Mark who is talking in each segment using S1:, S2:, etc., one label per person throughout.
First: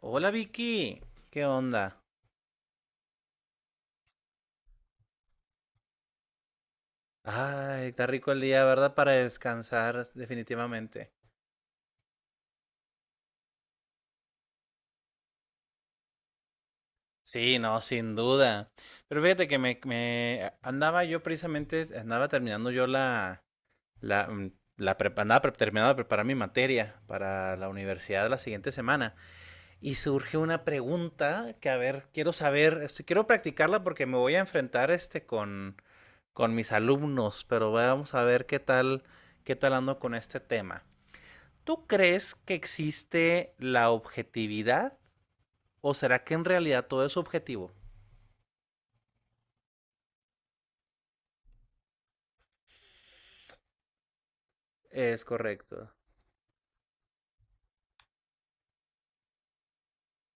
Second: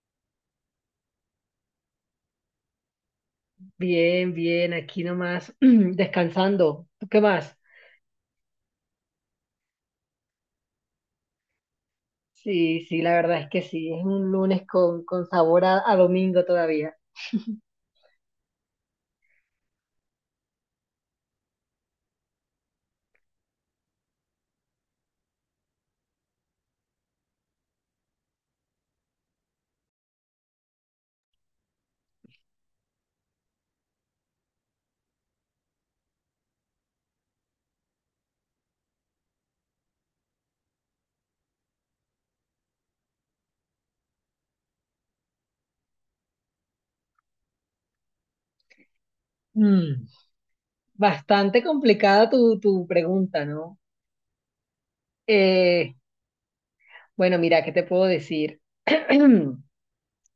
S1: Hola Vicky, ¿qué onda?
S2: Bien, bien, aquí nomás descansando. ¿Tú qué más?
S1: Ay, está rico el día, ¿verdad? Para descansar, definitivamente.
S2: Sí, sí, la verdad es que sí, es un lunes con sabor a domingo todavía.
S1: Sí, no, sin duda. Pero fíjate que andaba yo precisamente, andaba terminando yo la, la, mm, la prep- andaba pre- terminando de preparar mi materia para la universidad la siguiente semana. Y surge una pregunta que, a ver, quiero saber, quiero practicarla porque me voy a enfrentar con mis alumnos, pero vamos a ver qué tal ando con este tema. ¿Tú crees que existe la objetividad o será que en realidad todo es objetivo?
S2: Mm, bastante complicada tu pregunta, ¿no?
S1: Es correcto.
S2: Eh, bueno, mira, ¿qué te puedo decir?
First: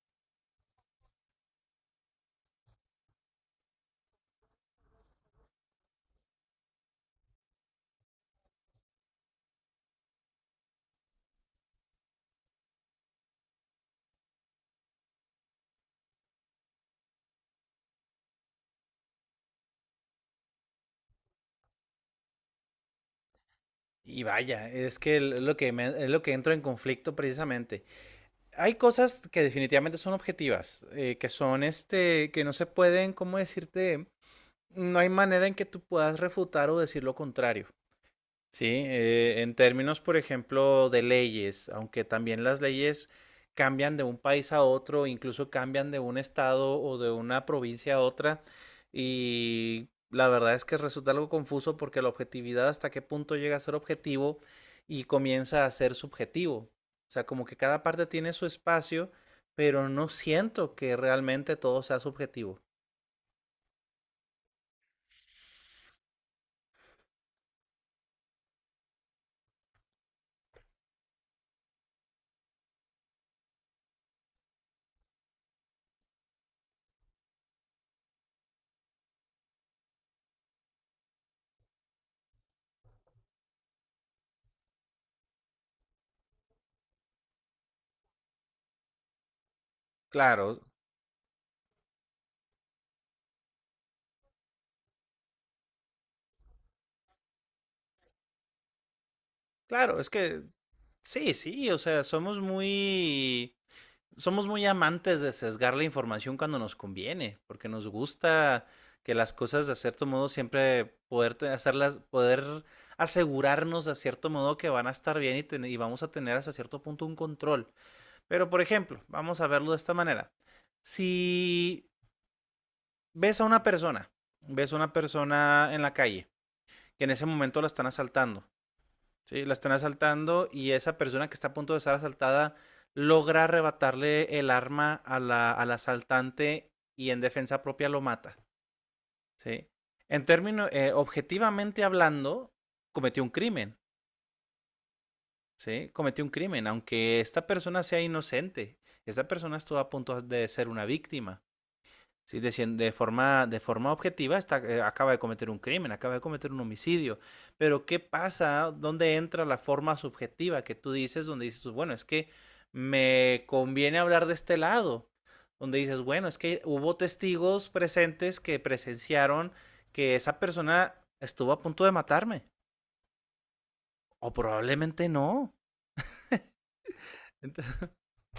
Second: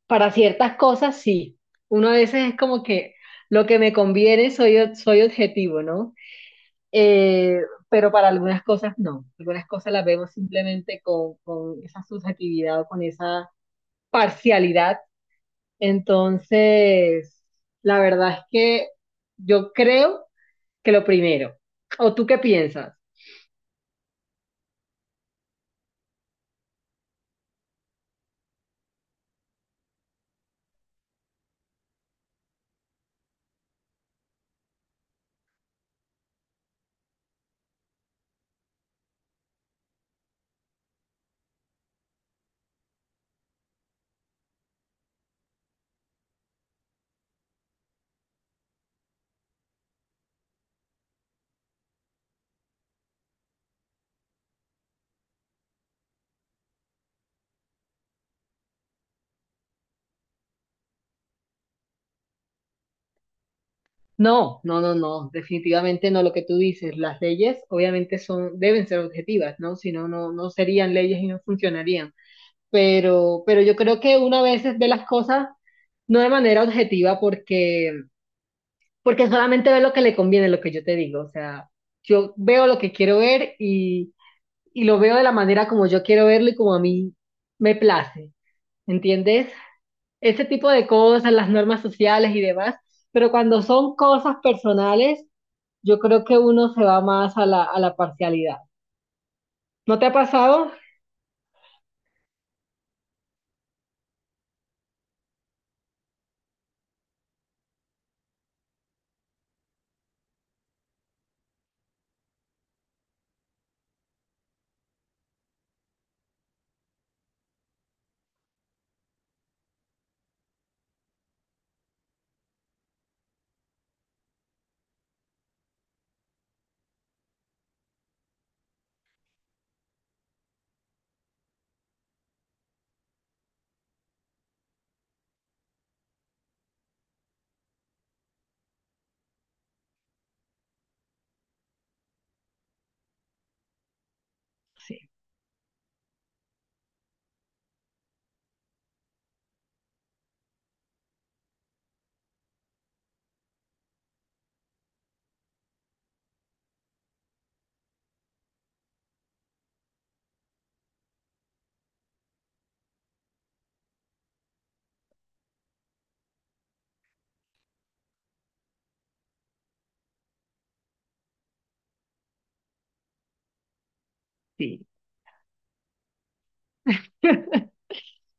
S2: Para ciertas cosas, sí. Uno a veces es como que lo que me conviene soy objetivo, ¿no? Eh, pero para algunas cosas no. Algunas cosas las vemos simplemente con esa subjetividad o con esa parcialidad. Entonces, la verdad es que yo creo que lo primero. ¿O tú qué piensas?
S1: Y vaya, es que es lo que entro en conflicto precisamente. Hay cosas que definitivamente son objetivas, que son este, que no se pueden, ¿cómo decirte? No hay manera en que tú puedas refutar o decir lo contrario. Sí, en términos, por ejemplo, de leyes, aunque también las leyes cambian de un país a otro, incluso cambian de un estado o de una provincia a otra, y la verdad es que resulta algo confuso porque la objetividad hasta qué punto llega a ser objetivo y comienza a ser subjetivo. O sea, como que cada parte tiene su espacio, pero no siento que realmente todo sea subjetivo.
S2: No, no, no, no, definitivamente no lo que tú dices. Las leyes obviamente son, deben ser objetivas, ¿no? Si no, no, no serían leyes y no funcionarían. Pero yo creo que una vez ve las cosas no de manera objetiva porque solamente ve lo que le conviene, lo que yo te digo. O sea, yo veo lo que quiero ver y lo veo de la manera como yo quiero verlo y como a mí me place, ¿entiendes? Ese
S1: Claro,
S2: tipo de cosas, las normas sociales y demás, pero cuando son cosas personales, yo creo que uno se va más a a la parcialidad. ¿No
S1: claro,
S2: te
S1: es
S2: ha
S1: que
S2: pasado?
S1: sí, sí, o sea, somos muy amantes de sesgar la información cuando nos conviene, porque nos gusta que las cosas de cierto modo siempre poder hacerlas, poder asegurarnos de cierto modo que van a estar bien y, y vamos a tener hasta cierto punto un control. Pero por ejemplo, vamos a verlo de esta manera. Si ves a una persona, ves a una persona en la calle, que en ese momento la están asaltando. Sí, la están asaltando y esa persona que está a punto de ser asaltada logra arrebatarle el arma a al asaltante y en defensa propia lo mata. ¿Sí? En términos, objetivamente hablando, cometió un crimen.
S2: Sí,
S1: ¿Sí? Cometió un crimen, aunque esta persona sea inocente. Esta persona estuvo a punto de ser una víctima. Sí, de forma objetiva está, acaba de cometer un crimen, acaba de cometer un homicidio. Pero ¿qué pasa? ¿Dónde entra la forma subjetiva que tú dices? Donde dices, bueno, es que me conviene hablar de este lado. Donde dices, bueno, es que hubo testigos presentes que presenciaron que esa persona estuvo a punto de matarme. O
S2: sí.
S1: probablemente no. Ent-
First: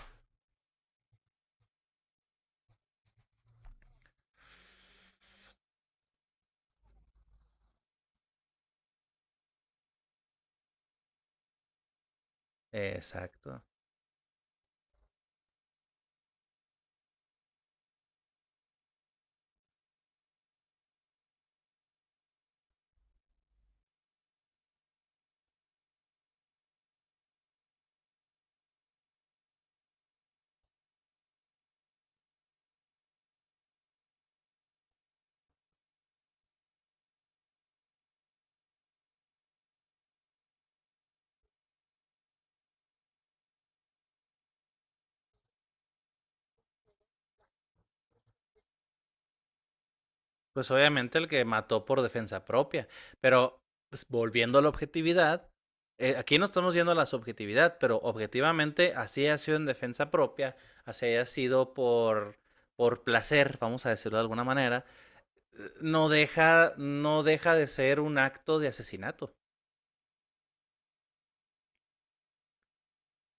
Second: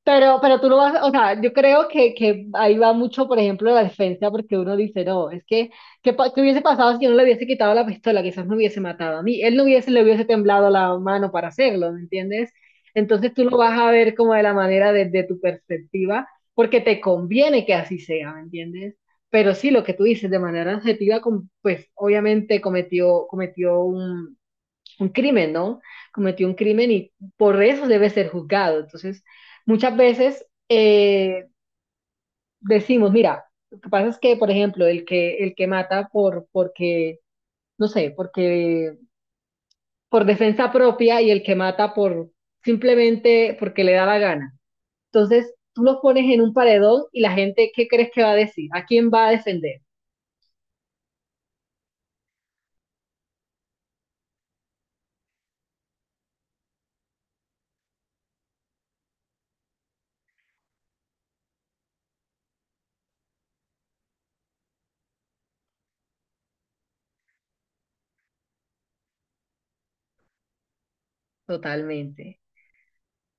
S2: Pero tú lo vas, o sea, yo creo que ahí va mucho, por ejemplo, la defensa, porque uno dice, no, es que, ¿qué, qué hubiese pasado si yo no le hubiese quitado la pistola? Quizás me hubiese matado a mí, él no hubiese, le hubiese temblado la mano para hacerlo, ¿me entiendes? Entonces tú lo
S1: Exacto.
S2: vas a ver como de la manera desde tu perspectiva, porque te conviene que así sea, ¿me entiendes? Pero sí, lo que tú dices, de manera objetiva, pues obviamente cometió un crimen, ¿no? Cometió un crimen y por eso debe ser juzgado. Entonces, muchas veces decimos, mira, lo que pasa es que, por ejemplo, el que mata porque, no sé, porque por defensa propia y el que mata por simplemente porque le da la gana. Entonces, tú los pones en un paredón y la gente, ¿qué crees que va a decir? ¿A quién va a defender?
S1: Pues obviamente el que mató por defensa propia. Pero pues, volviendo a la objetividad, aquí no estamos yendo a la subjetividad, pero objetivamente así ha sido en defensa propia, así ha sido por placer, vamos a decirlo de alguna manera, no deja de ser un acto de asesinato.
S2: Totalmente,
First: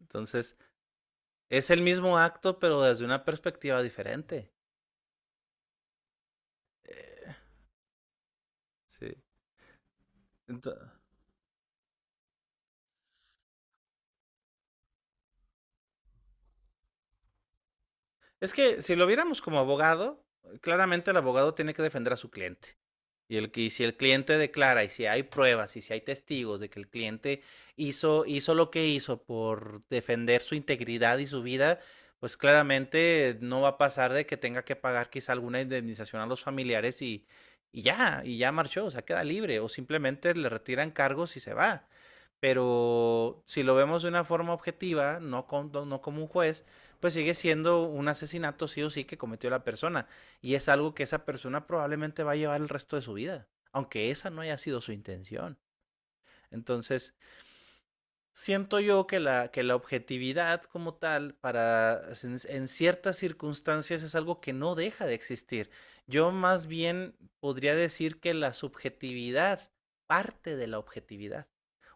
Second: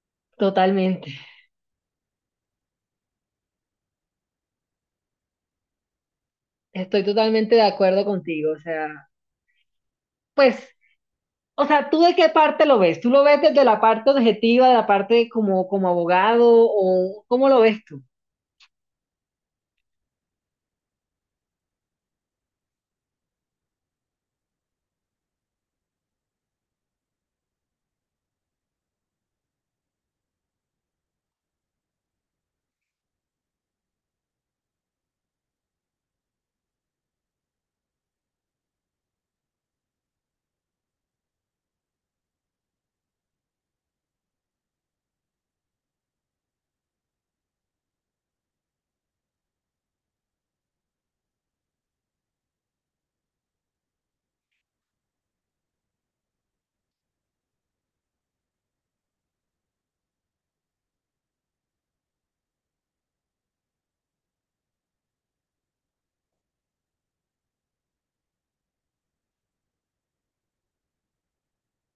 S1: Entonces,
S2: totalmente.
S1: es el mismo acto, pero desde una perspectiva diferente.
S2: Estoy totalmente de acuerdo contigo. O sea,
S1: Sí.
S2: pues,
S1: Entonces,
S2: o sea, ¿tú de qué parte lo ves? ¿Tú lo ves desde la parte objetiva, de la parte como, como abogado o cómo lo ves tú?
S1: es que si lo viéramos como abogado, claramente el abogado tiene que defender a su cliente. Y, y si el cliente declara y si hay pruebas y si hay testigos de que el cliente hizo lo que hizo por defender su integridad y su vida, pues claramente no va a pasar de que tenga que pagar quizá alguna indemnización a los familiares y ya marchó, o sea, queda libre o simplemente le retiran cargos y se va. Pero si lo vemos de una forma objetiva, no, no como un juez, pues sigue siendo un asesinato sí o sí que cometió la persona. Y es algo que esa persona probablemente va a llevar el resto de su vida, aunque esa no haya sido su intención. Entonces, siento yo que que la objetividad como tal, para en ciertas circunstancias, es algo que no deja de existir. Yo más bien podría decir que la subjetividad parte de la objetividad.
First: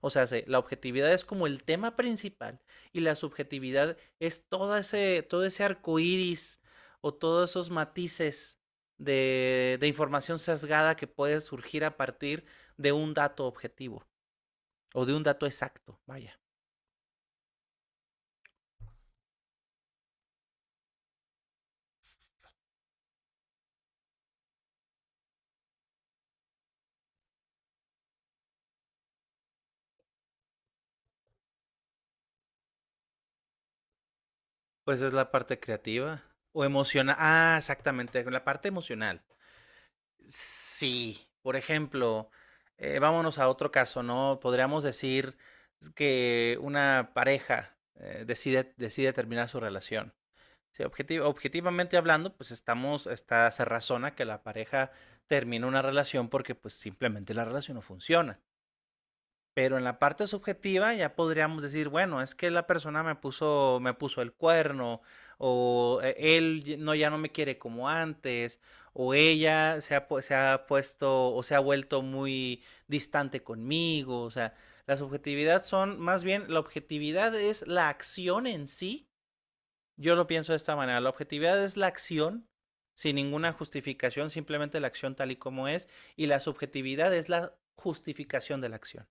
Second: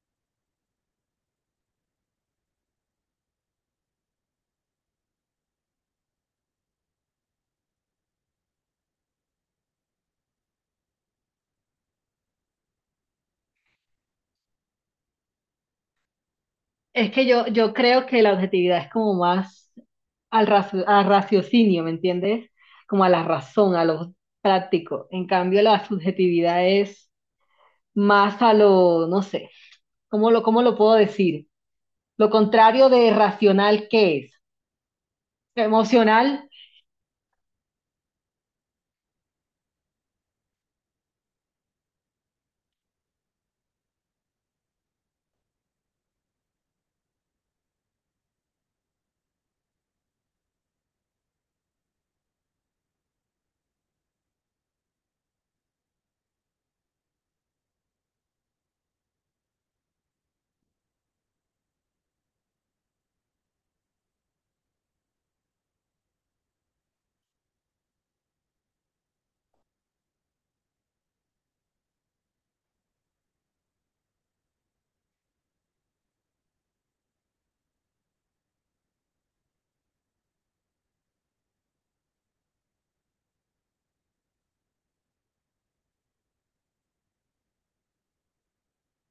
S1: O sea, la objetividad es como el tema principal y la subjetividad es todo ese arco iris o todos esos matices de información sesgada que puede surgir a partir de un dato objetivo o de un dato exacto. Vaya.
S2: Es que yo creo que la objetividad es como más al, al raciocinio, ¿me entiendes? Como a la razón, a lo práctico. En cambio, la subjetividad es más a lo, no sé, cómo lo puedo decir? Lo contrario de racional, ¿qué es?
S1: Pues es la parte creativa.
S2: Emocional.
S1: O emocional. Ah, exactamente, la parte emocional. Sí, por ejemplo, vámonos a otro caso, ¿no? Podríamos decir que una pareja decide terminar su relación. Sí, objetivamente hablando, pues estamos, está, se razona que la pareja termina una relación porque pues simplemente la relación no funciona. Pero en la parte subjetiva ya podríamos decir, bueno, es que la persona me puso el cuerno, o no, ya no me quiere como antes, o ella se ha puesto o se ha vuelto muy distante conmigo. O sea, la subjetividad son, más bien, la objetividad es la acción en sí. Yo lo pienso de esta manera. La objetividad es la acción sin ninguna justificación, simplemente la acción tal y como es, y la subjetividad es la justificación de la acción.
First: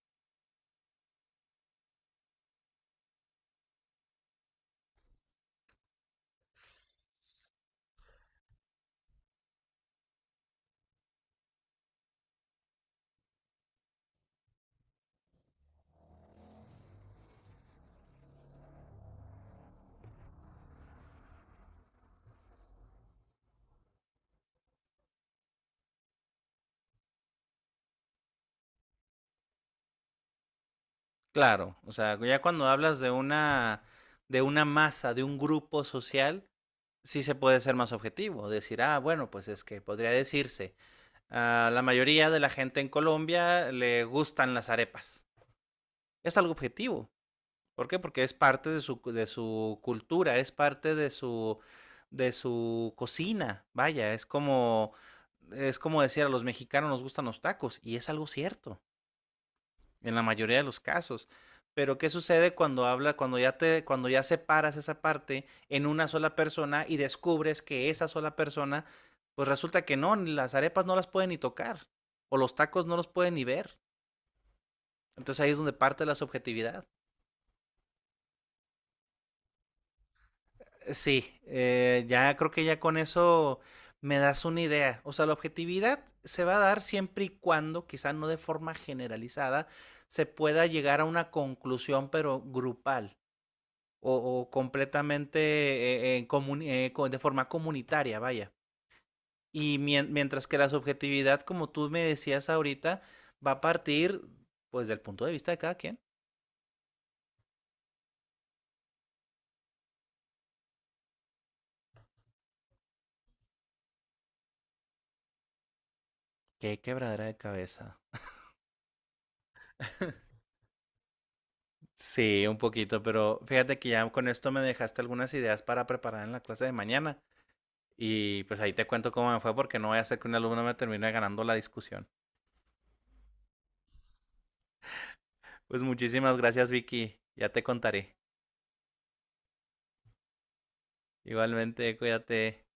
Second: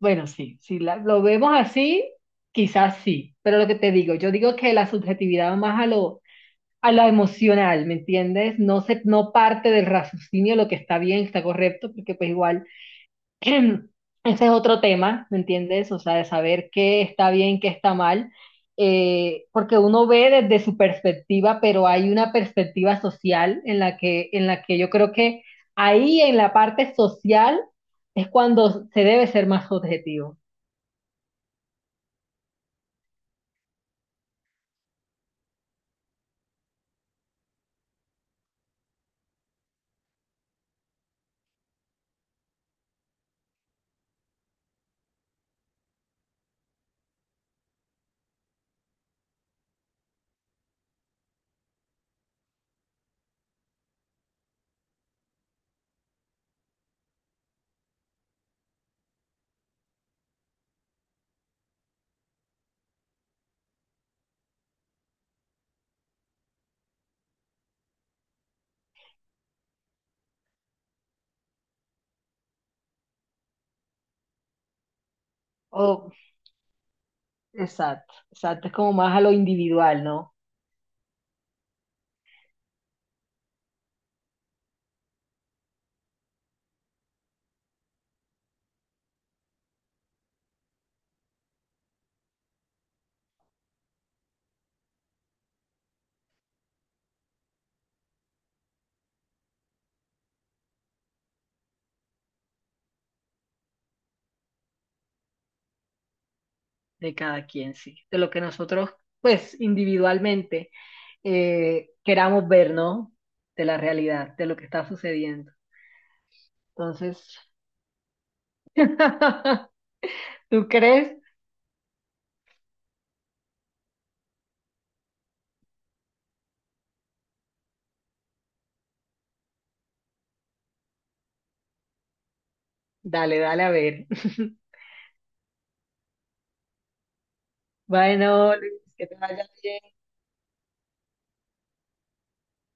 S2: Bueno, sí, si lo vemos así, quizás sí, pero lo que te digo, yo digo que la subjetividad va más a lo emocional, ¿me entiendes? No se, no parte del raciocinio lo que está bien, está correcto, porque pues igual ese es otro tema, ¿me entiendes? O sea, de saber qué está bien, qué está mal, porque uno ve desde su perspectiva, pero hay una perspectiva social en la que yo creo que ahí en la parte social es cuando se debe ser más objetivo.
S1: Claro, o sea, ya cuando hablas de de una masa, de un grupo social, sí se puede ser más objetivo, decir, ah, bueno, pues es que podría decirse, a la mayoría de la gente en Colombia le gustan las arepas. Es algo objetivo. ¿Por qué? Porque es parte de de su cultura, es parte de de su cocina. Vaya, es como decir a los mexicanos nos gustan los tacos, y es algo cierto en la mayoría de los casos. Pero ¿qué sucede cuando cuando ya separas esa parte en una sola persona y descubres que esa sola persona, pues resulta que no, ni las arepas no las pueden ni tocar, o los tacos no los pueden ni ver. Entonces ahí es donde parte
S2: Oh,
S1: la subjetividad.
S2: exacto, exacto. Es como más a lo individual, ¿no?
S1: Sí, ya creo que ya con eso me das una idea. O sea, la objetividad se va a dar siempre y cuando, quizá no de forma generalizada, se pueda llegar a una conclusión, pero grupal. O completamente de forma comunitaria, vaya. Y mientras que la subjetividad, como tú me decías ahorita, va a partir pues del punto de vista de cada quien.
S2: De cada quien, sí. De lo que nosotros, pues, individualmente queramos ver, ¿no? De la realidad, de lo que está sucediendo.
S1: Qué quebradera de
S2: Entonces,
S1: cabeza.
S2: ¿tú crees?
S1: Sí, un poquito, pero fíjate que ya con esto me dejaste algunas ideas para preparar en la clase de mañana. Y pues ahí te cuento cómo me fue porque no voy a hacer que un alumno me termine ganando la discusión.
S2: Dale, dale, a ver.
S1: Pues muchísimas gracias, Vicky. Ya te contaré.
S2: Bueno, Luis, que te vaya bien.
S1: Igualmente, cuídate.